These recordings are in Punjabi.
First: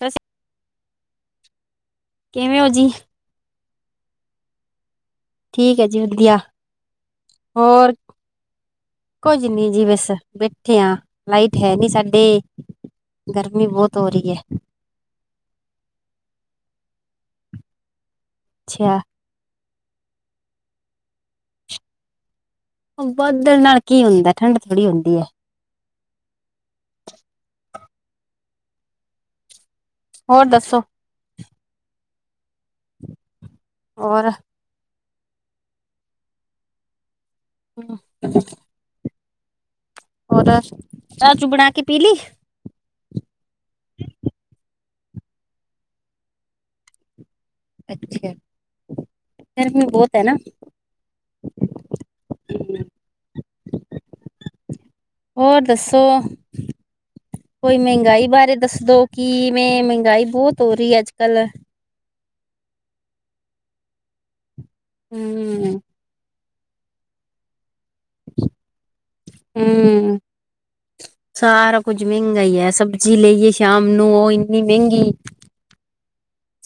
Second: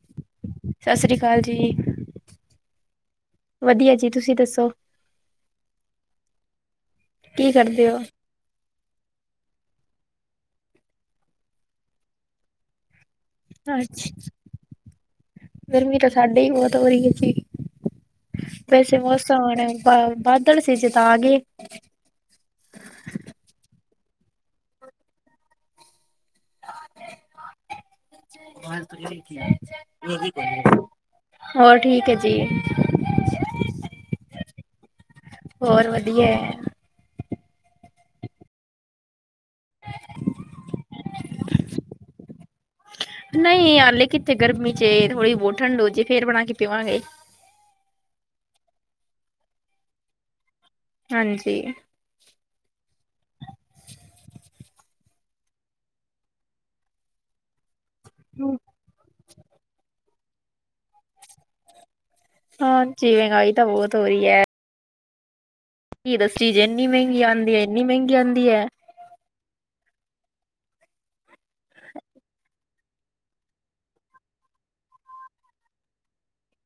ਤੁਸੀ ਸਤਿ ਸ੍ਰੀ ਅਕਾਲ ਜੀ ਕਿਵੇਂ ਹੋ ਜੀ? ਵਧੀਆ ਜੀ ਤੁਸੀਂ ਦੱਸੋ ਠੀਕ ਏ ਜੀ ਵਧੀਆ ਕੀ ਕਰਦੇ ਹੋਰ ਹੋ ਕੁੱਝ ਨੀ ਜੀ ਬਸ ਬੈਠੇ ਆ ਲਾਈਟ ਹੈ ਨੀ ਸਾਡੇ ਗਰਮੀ ਬਹੁਤ ਹੋ ਰਹੀ ਹੈ ਅੱਛਾ ਗਰਮੀ ਤਾਂ ਸਾਡੇ ਹੀ ਬਹੁਤ ਹੋ ਰਹੀ ਜੀ ਵੈਸੇ ਅੱਛਾ। ਮੌਸਮ ਹੁਣ ਬਾਦਲ ਸੀ ਜੇ ਤਾਂ ਆ ਗਏ ਬਾਦਲ ਨਾਲ ਕੀ ਹੁੰਦਾ ਠੰਡ ਥੋੜੀ ਹੁੰਦੀ ਏ ਹੋਰ ਦੱਸੋ [unintelligible] ਹੋਰ ਠੀਕ ਹੈ ਜੀ ਹੋਰ ਹੋਰ ਵਧੀਆ ਏ ਹਮ [unintelligible] ਹੋਰ ਚਾਹ ਚੂ ਬਣਾ ਕੇ ਪੀ ਲਈ ਨਹੀਂ ਆਲੇ ਕਿੱਥੇ ਗਰਮੀ ਚ ਥੋੜ੍ਹੀ ਬਹੁਤ ਠੰਡ ਹੋ ਜੇ ਫੇਰ ਬਣਾ ਕੇ ਪੀਵਾਂਗੇ ਅੱਛਾ ਗਰਮੀ ਬਹੁਤ ਏ ਨਾ ਹਾਂਜੀ ਹਮ ਹੋਰ ਦੱਸੋ ਕੋਈ ਮਹਿੰਗਾਈ ਬਾਰੇ ਦੱਸ ਦਉ ਕਿਵੇਂ ਮਹਿੰਗਾਈ ਬਹੁਤ ਹੋ ਰਹੀ ਹੈ ਅੱਜ -ਕੱਲ੍ਹ ਹਾਂਜੀ। ਮਹਿੰਗਾਈ ਤਾਂ ਬਹੁਤ ਹੋ ਰਹੀ ਏ। ਹੂ ਕੀ ਦੱਸਿਏ ਚੀਜ਼ ਇੰਨੀ ਮਹਿੰਗੀ ਆਂਉਦੀ ਇੰਨੀ ਮਹਿੰਗੀ ਆਉਂਦੀ ਹੈ। ਹੂ ਸਾਰਾ ਕੁੱਝ ਮਹਿੰਗਾ ਈ ਏ। ਸਬਜ਼ੀ ਲਈਏ ਸ਼ਾਮ ਨੂੰ ਉਹ ਇੰਨੀ ਮਹਿੰਗੀ।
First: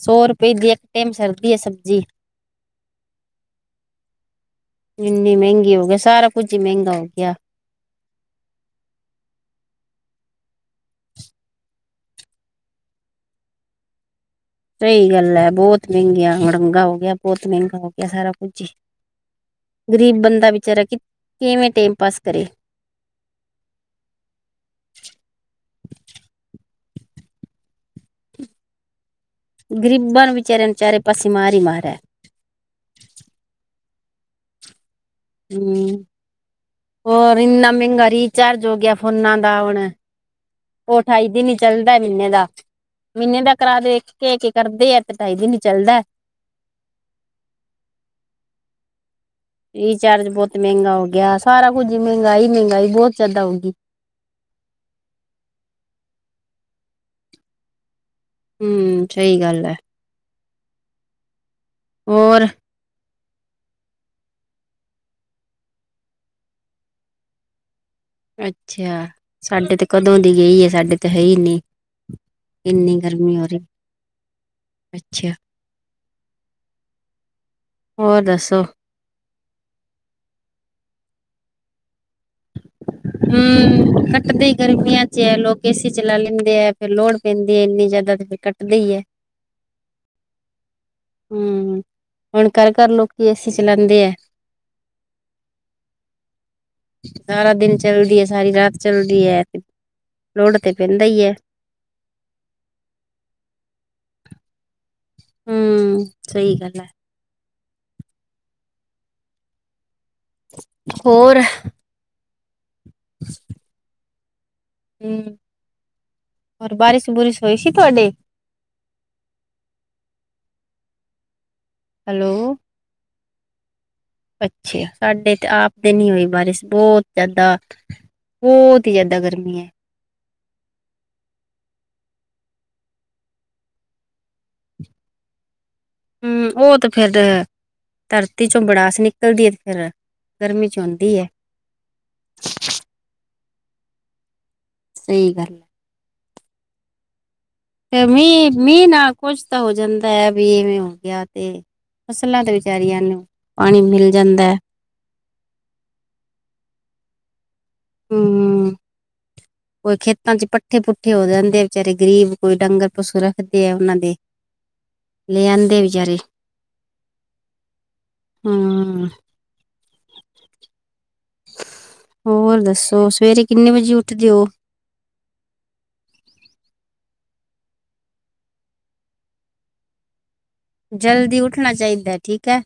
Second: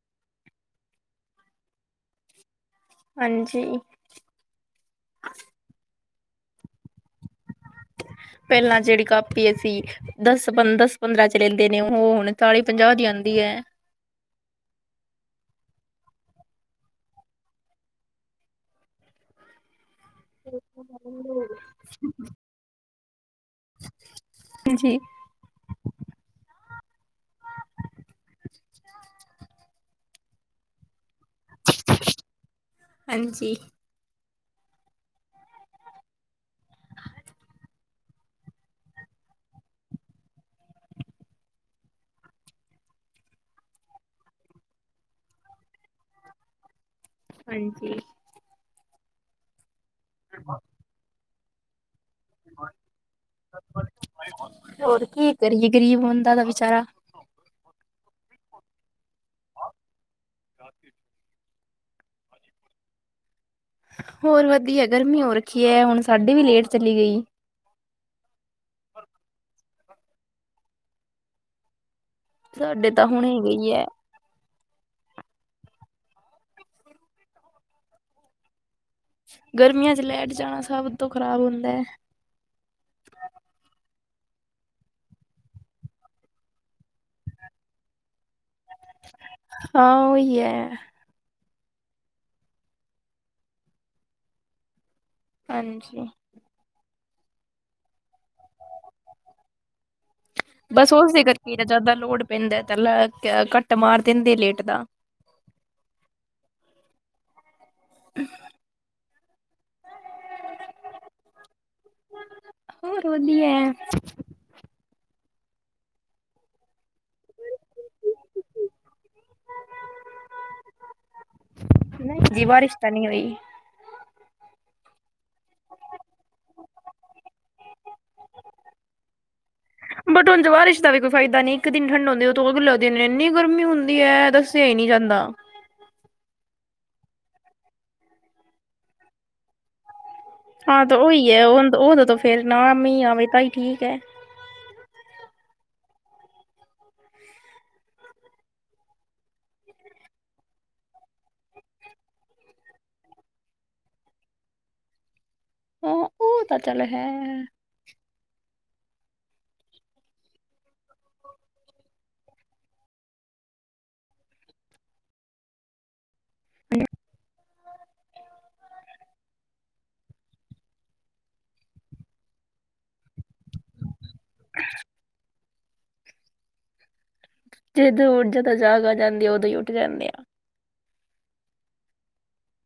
ਸੌ ਰੁਪਏ ਦੀ ਇੱਕ ਟਾਈਮ ਸਰਦੀ ਏ ਸਬਜ਼ੀ। ਹਾਂਜੀ। ਇੰਨੀ ਮਹਿੰਗੀ ਹੋ ਗਈ। ਸਾਰਾ ਕੁੱਝ ਹੀ ਮਹਿੰਗਾ ਹੋ ਗਿਆ। ਪਹਿਲਾਂ ਜਿਹੜੀ ਕਾਪੀ ਅਸੀ ਦਸ ਪੰ, ਦਸ- ਪੰਦਰਾਂ ਚ ਲੈਂਦੇ ਨੇ। ਉਹ ਹੁਣ ਚਾਲੀ ਪੰਜਾਹ ਦੀ ਆਦੀਏ। ਸਹੀ ਗੱਲ ਐ। ਬਹੁਤ ਮਹਿੰਗੀਆਂ ਮੜੰਗਾ ਹੋ ਗਿਆ। ਬਹੁਤ ਮਹਿੰਗਾ ਹੋ ਗਿਆ ਸਾਰਾ ਕੁੱਝ ਹੀ। ਗ਼ਰੀਬ ਬੰਦਾ ਵਿਚਾਰਾ ਕਿ ਹੈ ਕਿਵੇਂ ਟਾਈਮ ਪਾਸ ਕਰੇ। ਹਾਂਜੀ। ਗ਼ਰੀਬਾਂ ਨੂੰ ਵਿਚਾਰਿਆਂ ਨੂੰ ਚਾਰੇ ਪਾਸੇ ਮਾਰ ਹੀ ਮਾਰ ਐ। ਹਾਂਜੀ। ਹੂ। ਹੋਰ ਇੰਨਾ ਮਹਿੰਗਾ ਰੀਚਾਰਜ ਹੋ ਗਿਆ ਫੋਨਾਂ ਦਾ ਹੁਣ। ਉਹ ਅਠਾਈ ਦਿਨ ਹੀ ਚੱਲਦਾ ਮਹੀਨੇ ਦਾ। ਮਹੀਨੇ ਦਾ ਕਰਾ ਦੇਖ ਕੇ। ਇਹ ਕੀ ਕਰਦੇ ਐ ਤੇ ਅਢਾਈ ਦਿਨ ਹੀ ਚੱਲਦਾ। ਹਾਂਜੀ। ਰੀਚਾਰਜ ਬਹੁਤ ਮਹਿੰਗਾ ਹੋ ਗਿਆ ਸਾਰਾ ਕੁੱਝ ਮਹਿੰਗਾਈ- ਮਹਿੰਗਾਈ ਬਹੁਤ ਜ਼ਿਆਦਾ ਹੋਗੀ। ਹੋਰ ਕੀ ਕਰੀਏ ਗਰੀਬ ਬੰਦਾ ਤਾ ਵਿਚਾਰਾ। ਹੂ। ਸਹੀ ਗੱਲ ਐ। ਰਾਤੀ। ਹੋਰ। ਹੋਰ ਵਧੀਆ। ਗਰਮੀ ਹੋ ਰੱਖੀ ਹੈ। ਹੁਣ ਸਾਡੀ ਵੀ ਲੇਟ ਚਲੀ ਗਈ। ਅੱਛਾ। ਸਾਡੇ ਤੇ ਕਦੋਂ ਦੀ ਗਈ ਏ। ਸਾਡੇ ਤੇ ਹੈ ਹੀ ਨੀ। ਸਾਡੇ ਇੰਨੀ ਤਾਂ ਹੁਣੇ ਗਰਮੀ ਹੋ ਰਹੀ। ਗਈ ਐ, ਅੱਛਾ। ਹੋਰ ਦੱਸੋ। ਗਰਮੀਆਂ ਚ ਲੈਟ ਜਾਣਾ ਸਭ ਤੋਂ ਖ਼ਰਾਬ ਹੁੰਦਾ। ਹੂ। ਕੱਟਦੇ ਗਰਮੀਆਂ ਚ ਲੋਕ ਏਸੀ ਚਲਾ ਲੈਂਦੇ ਐ। ਫੇਰ ਲੋੜ ਪੈਂਦੀ ਹੈ ਇੰਨੀ ਜ਼ਿਆਦਾ ਤੇ ਫਿਰ ਕੱਟ ਹਾਂ। ਉਹੀਆ ਹੂ। ਹੁਣ ਘਰ -ਘਰ ਲੋਕੀ ਏਸੀ ਚਲਾਉਦੇ ਏ। ਹਾਂਜੀ। ਸਾਰਾ ਦਿਨ ਚੱਲਦੀ ਏ। ਸਾਰੀ ਰਾਤ ਚੱਲਦੀ ਏ। ਬਸ ਉਸਦੇ ਕਰਕੇ ਜ਼ਿਆਦਾ ਲੋੜ ਪੈਂਦਾ ਤਾਂ ਲਾ ਕਾ ਕੱਟ ਮਾਰ ਦਿੰਦੇ ਲੇਟ ਦਾ। ਹੂ। ਸਹੀ ਗੱਲ ਏ। [inaudible] ਹੋਰ ਹੋਰ ਵਧੀਆ। ਹੂ। ਹੋਰ ਬਾਰਿਸ਼- ਬੂਰਸ ਹੋਈ ਸੀ। ਤੁਹਾਡੇ ਹੈਲੋ ਜੀ ਬਾਰਿਸ਼ ਤਾ ਨਹੀਂ ਹੋਈ। ਅੱਛਾ। ਸਾਡੇ ਤੇ ਆਪ ਦੇ ਨੀ ਹੋਈ ਬਾਰਿਸ਼ ਬਹੁਤ ਜਿਆਦਾ ਬਹੁਤ ਈ ਜਿਆਦਾ ਗਰਮੀ ਏ। ਬਟ ਉਝ ਬਾਰਿਸ਼ ਦਾ ਵੀ ਕੋਈ ਫਾਇਦਾ ਨੀ। ਇੱਕ ਦਿਨ ਠੰਡਾ ਹੁੰਦੀ ਆ। ਉਸ ਤੋਂ ਅਗਲੇ ਦਿਨ ਇੰਨੀ ਗਰਮੀ ਹੁੰਦੀ ਆ ਦੱਸਿਆ ਨਹੀਂ ਜਾਂਦਾ। ਹੁ ਉਹ ਤੇ ਫਿਰ ਧਰਤੀ ਚੋਂ ਬੜਾਸ ਨਿਕਲਦੀ ਹੈ। ਤੇ ਫਿਰ ਹਾਂ ਤੇ ਉਹੀ ਹੈ ਉਹਦ ਉਦੋਂ ਫਿਰ, ਨਾ ਮੀਂਹ ਆਵੇ ਤਾਈ ਠੀਕ ਹੈ। ਸਹੀ ਗੱਲ ਹੈ। ਫ ਮੀਂਹ -ਮੀਂਹ ਨਾ ਕੁਛ ਤੋ ਹੋ ਜਾਂਦਾ ਹੈ ਵੀ ਇਵੇਂ ਹੋ ਗਿਆ ਤੇ ਫਸਲਾਂ ਤੇ ਵਿਚਾਰੀਆਂ ਨੂੰ, ਪਾਣੀ ਮਿਲ ਜਾਂਦਾ। ਹੁ ਉਹ ਤਾਂ ਚੱਲ ਹੈ। ਹੂ ਹੂ ਕੋਈ ਖੇਤਾਂ ਚ ਪੱਠੇ ਪੁੱਠੇ ਹੋ ਜਾਂਦੇ ਆ ਬਿਚਾਰੇ ਗਰੀਬ ਕੋਈ ਡੰਗਰ ਪਸੂ ਰੱਖਦੇ ਆ ਉਹਨਾਂ ਦੇ। ਲੇ ਆਂਦੇ ਵਿਚਾਰੇ ਹੁ, ਓਓਓਓ ਹੋਰ ਦੱਸੋ ਸਵੇਰੇ ਕਿੰਨੇ ਵਜੇ ਉੱਠਦੇ ਹੋ? [inaudible] ਜਦੋਂ ਉਠੋ ਤਾਂ ਜਾਗ ਆ ਜਾਂਦੀ ਆ, ਉਦੋਂ ਹੀ ਉੱਠ ਜਾਂਦੇ ਆ। ਜਲਦੀ ਉੱਠਣਾ ਚਾਹੀਦਾ ਐ ਠੀਕ ਐ।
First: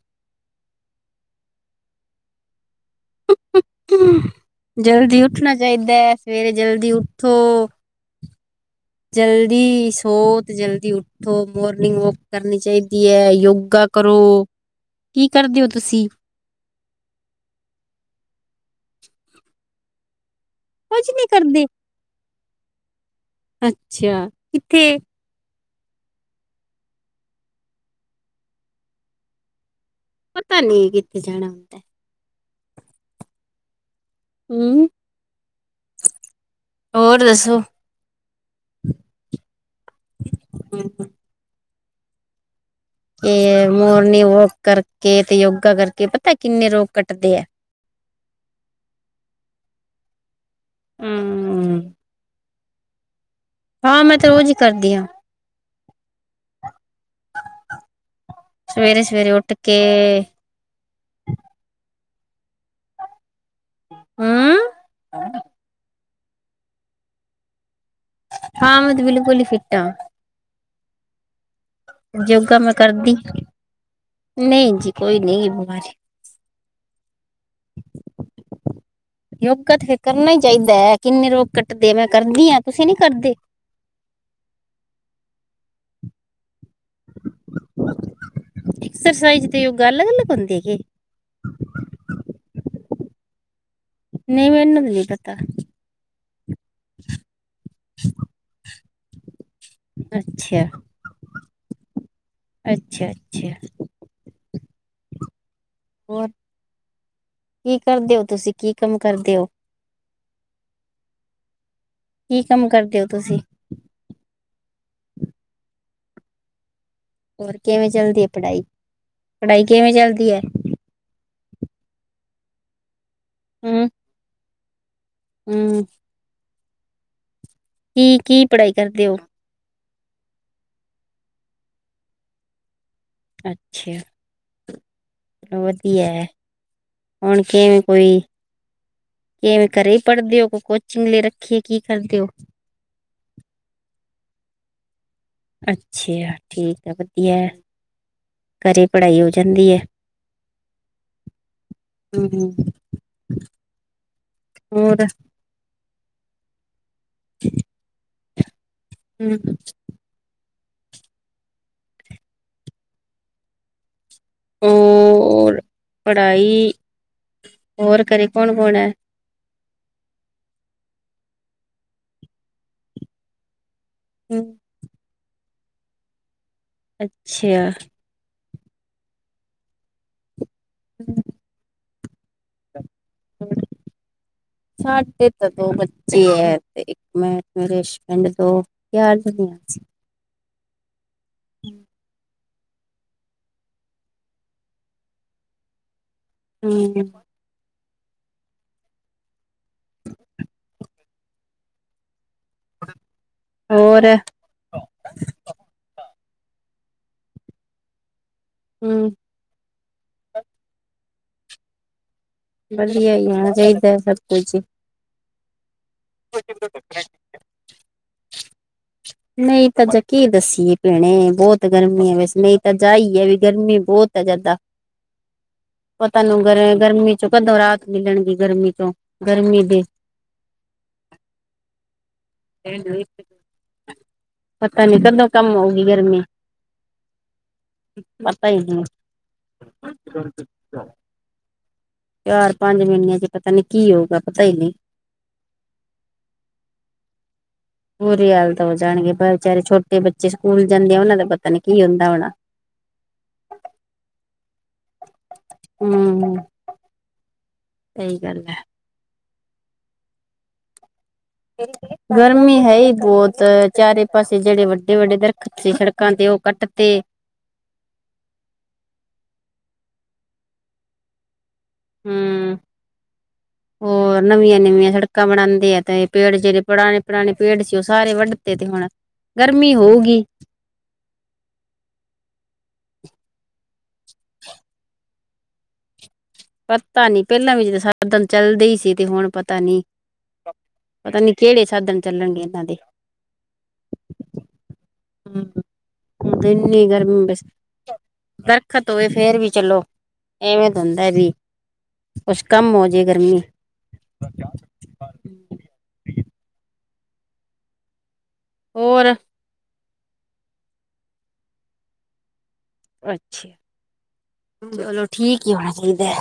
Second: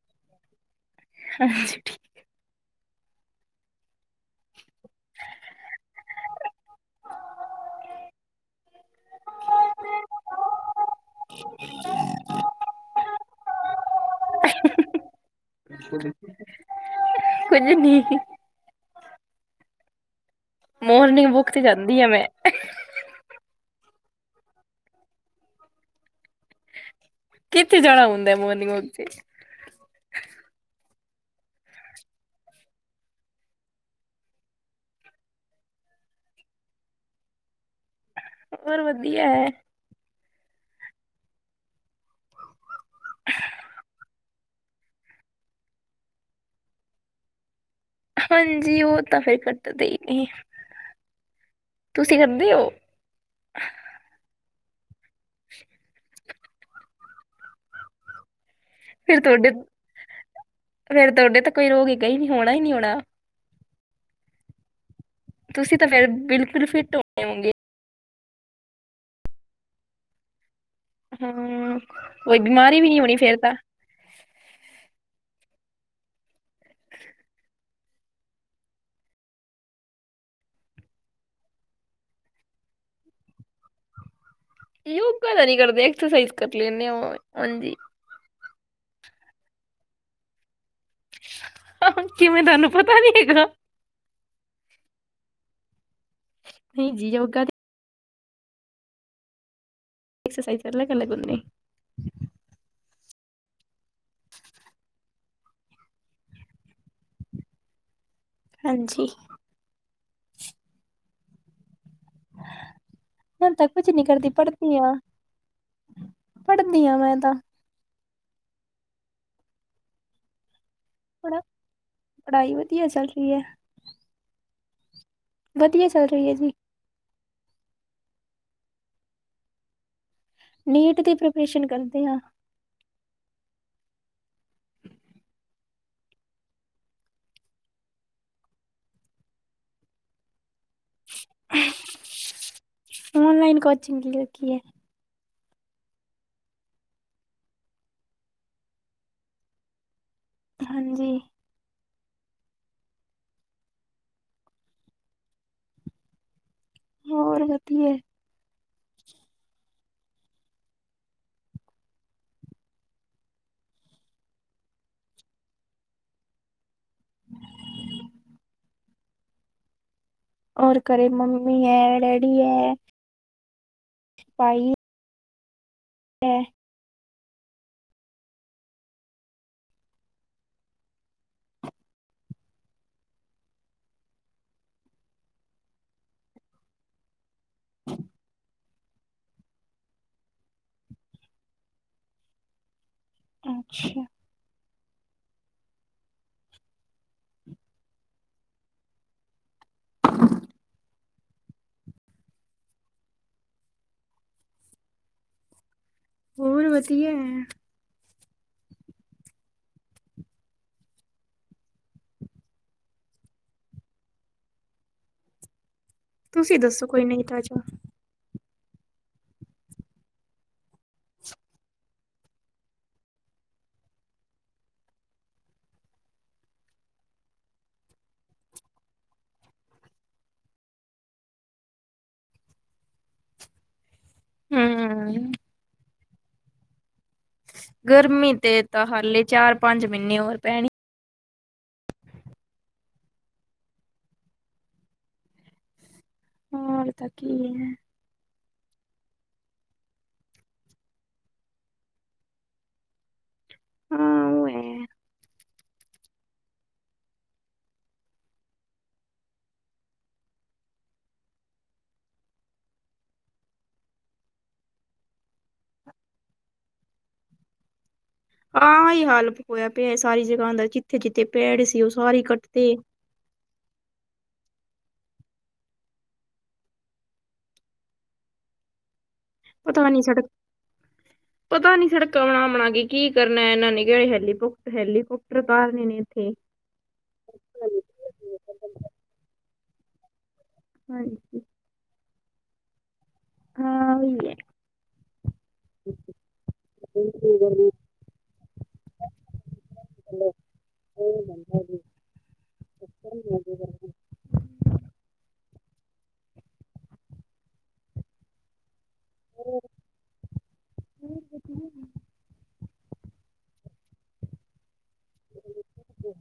[unintelligible] ਕਿਵੇਂ, ਜਲਦੀ ਉੱਠਣਾ ਚਾਹੀਦਾ ਹੈ ਸਵੇਰੇ ਜਲਦੀ ਉੱਠੋ। ਜਲਦੀ ਸੋਵੋ ਤੇ ਜਲਦੀ ਉੱਠੋ। ਉਠੋ ਮੋਰਨਿੰਗ ਵੋਕ ਕਰਨੀ ਚਾਹੀਦੀ ਹੈ ਯੋਗਾ ਕਰੋ। ਕੀ ਕਰਦੇ ਹੋ ਤੁਸੀਂ ਕੁੱਝ ਨੀ ਸੀ ਕੁਝ ਨੀ ਮੋਰਨਿੰਗ ਵੋਕ ਤੇ ਕਰਦੇ ਜਾਂਦੀ ਆਂ ਮੈਂ। ਅੱਛਾ ਕਿੱਥੇ ਕਿਥੇ ਜਾਣਾ ਹੁੰਦਾ ਮੋਰਨਿੰਗ ਵੋਕ ਤੇ। ਪਤਾ ਨੀ ਕਿੱਥੇ ਜਾਣਾ ਹੁੰਦਾ। ਹੂੰ ਹੋਰ ਦੱਸੋ। ਹੋਰ ਵਧੀਆ ਐ। ਏ, ਮੋਰਨਿੰਗ ਵੋਕ ਕਰਕੇ ਤੇ ਯੋਗਾ ਕਰਕੇ ਪਤਾ ਐ ਕਿੰਨੇ ਰੋਗ ਕੱਟਦੇ ਐ। ਹਾਂਜੀ ਉਹ ਤਾਂ ਫੇਰ ਕੱਟਦੇ ਈ ਨਈ। ਹੂ ਤੁਸੀਂ ਅੰਧੇ ਔ। ਹਾਂ ਮੈਂ ਤੇ ਰੋਜ਼ ਹੀ ਕਰਦੀ ਆ। ਸਵੇਰੇ ਸਵੇਰੇ ਉੱਠ ਕੇ। ਫੇਰ ਤੁਹਾਡੇ ਤਾਂ ਕੋਈ ਰੋਗੀ ਕੋਈ ਹੋਣਾ ਨਹੀਂ ਹੋਣਾ। ਹੂ। ਤੁਸੀਂ ਤੇ ਫਿਰ ਬਿਲਕੁਲ ਫਿੱਟ ਹੋਣੇ ਹੋਂਗੇ। ਹਾਂ ਮੈਂ ਤੇ ਬਿਲਕੁਲ ਈ ਫਿੱਟ ਆਂ। ਹੂੰ ਕੋਈ ਯੋਗਾ ਮੈਂ ਬਿਮਾਰੀ ਵੀ ਨਹੀਂ ਹੋਣੀ ਕਰਦੀ ਫਿਰ ਤਾਂ। ਨਹੀਂ ਜੀ ਕੋਈ ਨਹੀਂ ਬਿਮਾਰੀ। [inaudible] ਯੋਗਾ ਤੇ ਫੇਰ ਕਰਨਾ ਹੀ ਚਾਹੀਦਾ ਕਿੰਨੇ ਰੋਗ ਕੱਟਦੇ ਮੈਂ ਕਰਦੀ ਹਾਂ ਤੁਸੀਂ ਨੀ ਕਰਦੇ। ਯੋਗਾ ਤਾਂ ਨਹੀਂ ਕਰਦੇ ਐਕਸਰਸਾਈਜ਼ ਕਰ ਲੈਂਨੇ ਆ ਹਾਂਜੀ। ਐਕਸਰਸਾਈਜ਼ ਤੇ ਯੋਗਾ ਅਲੱਗ- ਅਲੱਗ ਹੁੰਦੀ ਹੈਗੀ। ਹਾਂ, ਕਿਵੇਂ ਤੁਹਾਨੂੰ ਪਤਾ ਨੀ ਹੈਗਾ। ਨਹੀਂ ਮੈਨੂੰ ਨੀ ਪਤਾ। ਨਹੀਂ ਜੀ ਯੋਗਾ ਤੇ। ਅੱਛਾ ਐਕਸਰਸਾਈਜ਼ ਕਰ ਲੈ ਕਰ ਲੈ ਗੁੰਨੇ ਅੱਛਾ- ਅੱਛਾ। ਹੋਰ, ਕੀ ਕਰਦੇ ਓ, ਤੁਸੀਂ ਕੀ ਕੰਮ ਹਾਂਜੀ ਕਰਦੇ ਓ? ਕੀ ਕੰਮ ਕਰਦੇ ਹੋ ਤੁਸੀਂ? ਮੈਂ ਤਾਂ ਕੁਛ ਨੀ ਕਰਦੀ, ਪੜ੍ਹਦੀ ਆ, ਪੜ੍ਹਦੀ ਹਾਂ ਮੈਂ ਤਾਂ। ਹੋਰ ਕਿਵੇਂ ਚੱਲਦੀ ਆ ਪੜ੍ਹਾਈ, ਪੜ੍ਹਾਈ ਕਿਵੇਂ ਚੱਲਦੀ ਐ? ਪੜ, ਪੜ੍ਹਾਈ ਵਧੀਆ ਚੱਲ ਰਹੀ ਐ। ਹੂੰ। ਹੂੰ ਵਧੀਆ ਚੱਲ ਰਹੀ ਏ ਜੀ। ਕੀ- ਕੀ ਪੜ੍ਹਾਈ ਕਰਦੇ ਓ? ਨੀਟ ਦੀ ਪ੍ਰਪੇਸ਼ਨ ਕਰਦੇ ਆ। ਅੱਛਾ। ਚਲੋ ਵਧੀਆ ਐ, ਹੁਣ ਕਿਵੇਂ ਕੋਈ ਕਿਵੇਂ ਘਰੇ ਪੜ੍ਹਦੇ ਓ, ਕੋ ਕੋਚਿੰਗ ਲੈ ਰੱਖੀ, ਕੀ ਕਰਦੇ ਓ? ਔਨਲਾਈਨ ਕੋਚਿੰਗ ਕੀ ਰੱਖੀ ਐ। ਅੱਛਾ ਠੀਕ ਆ ਵਧੀਆ ਐ, ਘਰੇ ਪੜ੍ਹਾਈ ਹੋ ਜਾਂਦੀ ਹੈ। ਹਾਂਜੀ। ਹੂੰ- ਹੂੰ, ਹੋਰ? ਹੋਰ ਵਧੀਆ। ਹੂੰ -ਹੂੰ। ਹੋਰ ਪੜ੍ਹਾਈ, ਹੋਰ ਘਰੇ ਕੌਣ -ਕੌਣ ਐ? ਔਰ ਘਰੇ ਮੰਮੀ ਐ, ਡੈਡੀ ਐ, ਭਾਈ ਐ। ਅੱਛਾ। [inaudible] ਸਾਡੇ ਤਾਂ ਦੋ ਬੱਚੇ ਐ ਤੇ ਇੱਕ ਮੈਂ। ਮੇਰੇ ਹਸਬੈਂਡ ਤੋਂ ਹੂ। ਅੱਛਾ! ਹੂੰ। [inaudible] ਹੋਰ? ਹੋਰ ਵਧੀਆ ਐ। ਹੂ। ਵਧੀਏ ਹੀ ਹੋਣਾ ਚਾਹੀਦਾ, ਸਭ ਕੁਝ। ਤੁਸੀਂ ਦੱਸੋ ਕੋਈ ਨਵੀਂ ਤਾਜ਼ੀ? ਨਈ ਤਾਂ ਅਜੇ ਕੀ ਦੱਸੀ ਏ ਭੈਣੇ, ਬਹੁਤ ਗਰਮੀ ਐ ਵੈਸੇ ਨਹੀਂ ਤਾਂ ਜਾਈ ਹੈ ਵੀ ਗਰਮੀ ਬਹੁਤ ਕੀਤਾ ਜਾਦਾ, ਪਤਾ ਨੀ ਗਰਮੀ ਚੋਂ ਕਦੋਂ ਰਾਹਤ ਮਿਲਣਗੀ ਗਰਮੀ 'ਚੋਂ ਗਰਮੀ ਦੇ ਪਤਾ ਨੀ ਕਦੋਂ ਹੂੰ, ਕਮ ਹੋਊਗੀ ਗਰਮੀ? ਗਰਮੀ ਪਤਾ ਹੀ ਦੇ ਨਹੀਂ ਤਾਂ ਹਾਲੇ ਚਾਰ- ਪੰਜ ਮਹੀਨੇ ਹੋਰ ਪੈਣੀ। ਚਾਰ -ਪੰਜ ਮਹੀਨਿਆਂ ਚ ਪਤਾ ਨੀ ਕੀ ਹੋਊਗਾ, ਪਤਾ ਹੀ ਨਹੀਂ? ਹੋਰ ਤਾਂ ਕੀ ਐ? ਬੁਰੇ ਹਾਲਤ ਹੋ ਜਾਣਗੇ, ਪਰ ਵਿਚਾਰੇ ਛੋਟੇ ਬੱਚੇ ਸਕੂਲ ਜਾਂਦੇ ਆ ਉਹਨਾਂ ਦਾ ਪਤਾ ਨੀ ਕੀ ਹੁੰਦਾ ਹੋਣਾ। ਹੂੰ, ਐ। ਹੂੰ -ਹੂੰ। ਸਹੀ ਗੱਲ ਹੈ। ਗਰਮੀ ਹੈ ਹੀ ਬੌਤ, ਚਾਰੇ ਪਾਸੇ ਜੇੜੇ ਵੱਡੇ-ਵੱਡੇ ਦਰਖਤ ਸੜਕਾਂ ਤੇ ਓਹ ਕੱਟ ਤੇ। ਆਂ, ਅਹੀ ਹਾਲਤ ਹੋਇਆ ਪਿਐ ਸਾਰੀ ਜਗ੍ਹਾਂ ਦਾ, ਕਿਥੇ- ਜਿੱਥੇ ਪੇੜ ਸੀ ਓਹ ਸਾਰੀ ਹਮ ਕੱਟਦੇ। [inaudible] ਹੋਰ, ਨਵੀਆਂ-ਨਵੀਆਂ ਸੜਕਾਂ ਬਣਾੰਦੇ ਆ ਤਾ ਏ ਪੇੜ ਜੇੜੇ ਪੁਰਾਣੇ-ਪੁਰਾਣੇ ਪੇੜ ਸੀ, ਓਹ ਸਾਰੇ ਵੱਢਤੇ ਤੇ ਹੁਣ ਗਰਮੀ ਪਤਾ ਨੀ ਹੋਊਗੀ ਸੜਕ [inaudible] ਪਤਾ ਨੀ ਸੜਕਾਂ ਬਣਾ-ਬਣਾ ਕੇ ਕੀ ਕਰਨਾ ਐਹਨਾਂ ਨੇ ਹੈਲੀਕੋਪ ਹੈਲੀਕੋਪਟਰ ਤਾਰਣੇ ਨੇ ਇੱਥੇ। ਪਤਾ ਨੀ, ਪੈਲਾਂ ਵੀ ਜਦ ਸਾਧਨ ਚੱਲਦੇ ਈ ਸੀ ਤੇ ਹੁਣ ਪਤਾ ਨੀ ਪਤਾ ਨੀ ਹਾਂਜੀ, ਕੇੜੇ ਸਾਧਨ ਚੱਲਣਗੇ, ਏਹਨਾਂ ਦੇ? ਹਾਂ, ਓਈ ਐ। ਹੂੰ, ਦਿਨੀ ਗਰਮੀ ਬਸ ਦਰਖਤ ਹੋਏ ਫੇਰ ਵੀ ਚਲੋ, ਏਵੇਂ ਤੇ ਹੁੰਦੈ ਐਵੀ ਕੁਛ ਕਮ ਹੋਜੇ ਗਰਮੀ। ਹੋਰ ਹੋਰ [unintelligible] ਅੱਛਾ, ਚਲੋ ਠੀਕ ਈ ਹੋਣਾ ਚਾਈਦੈ।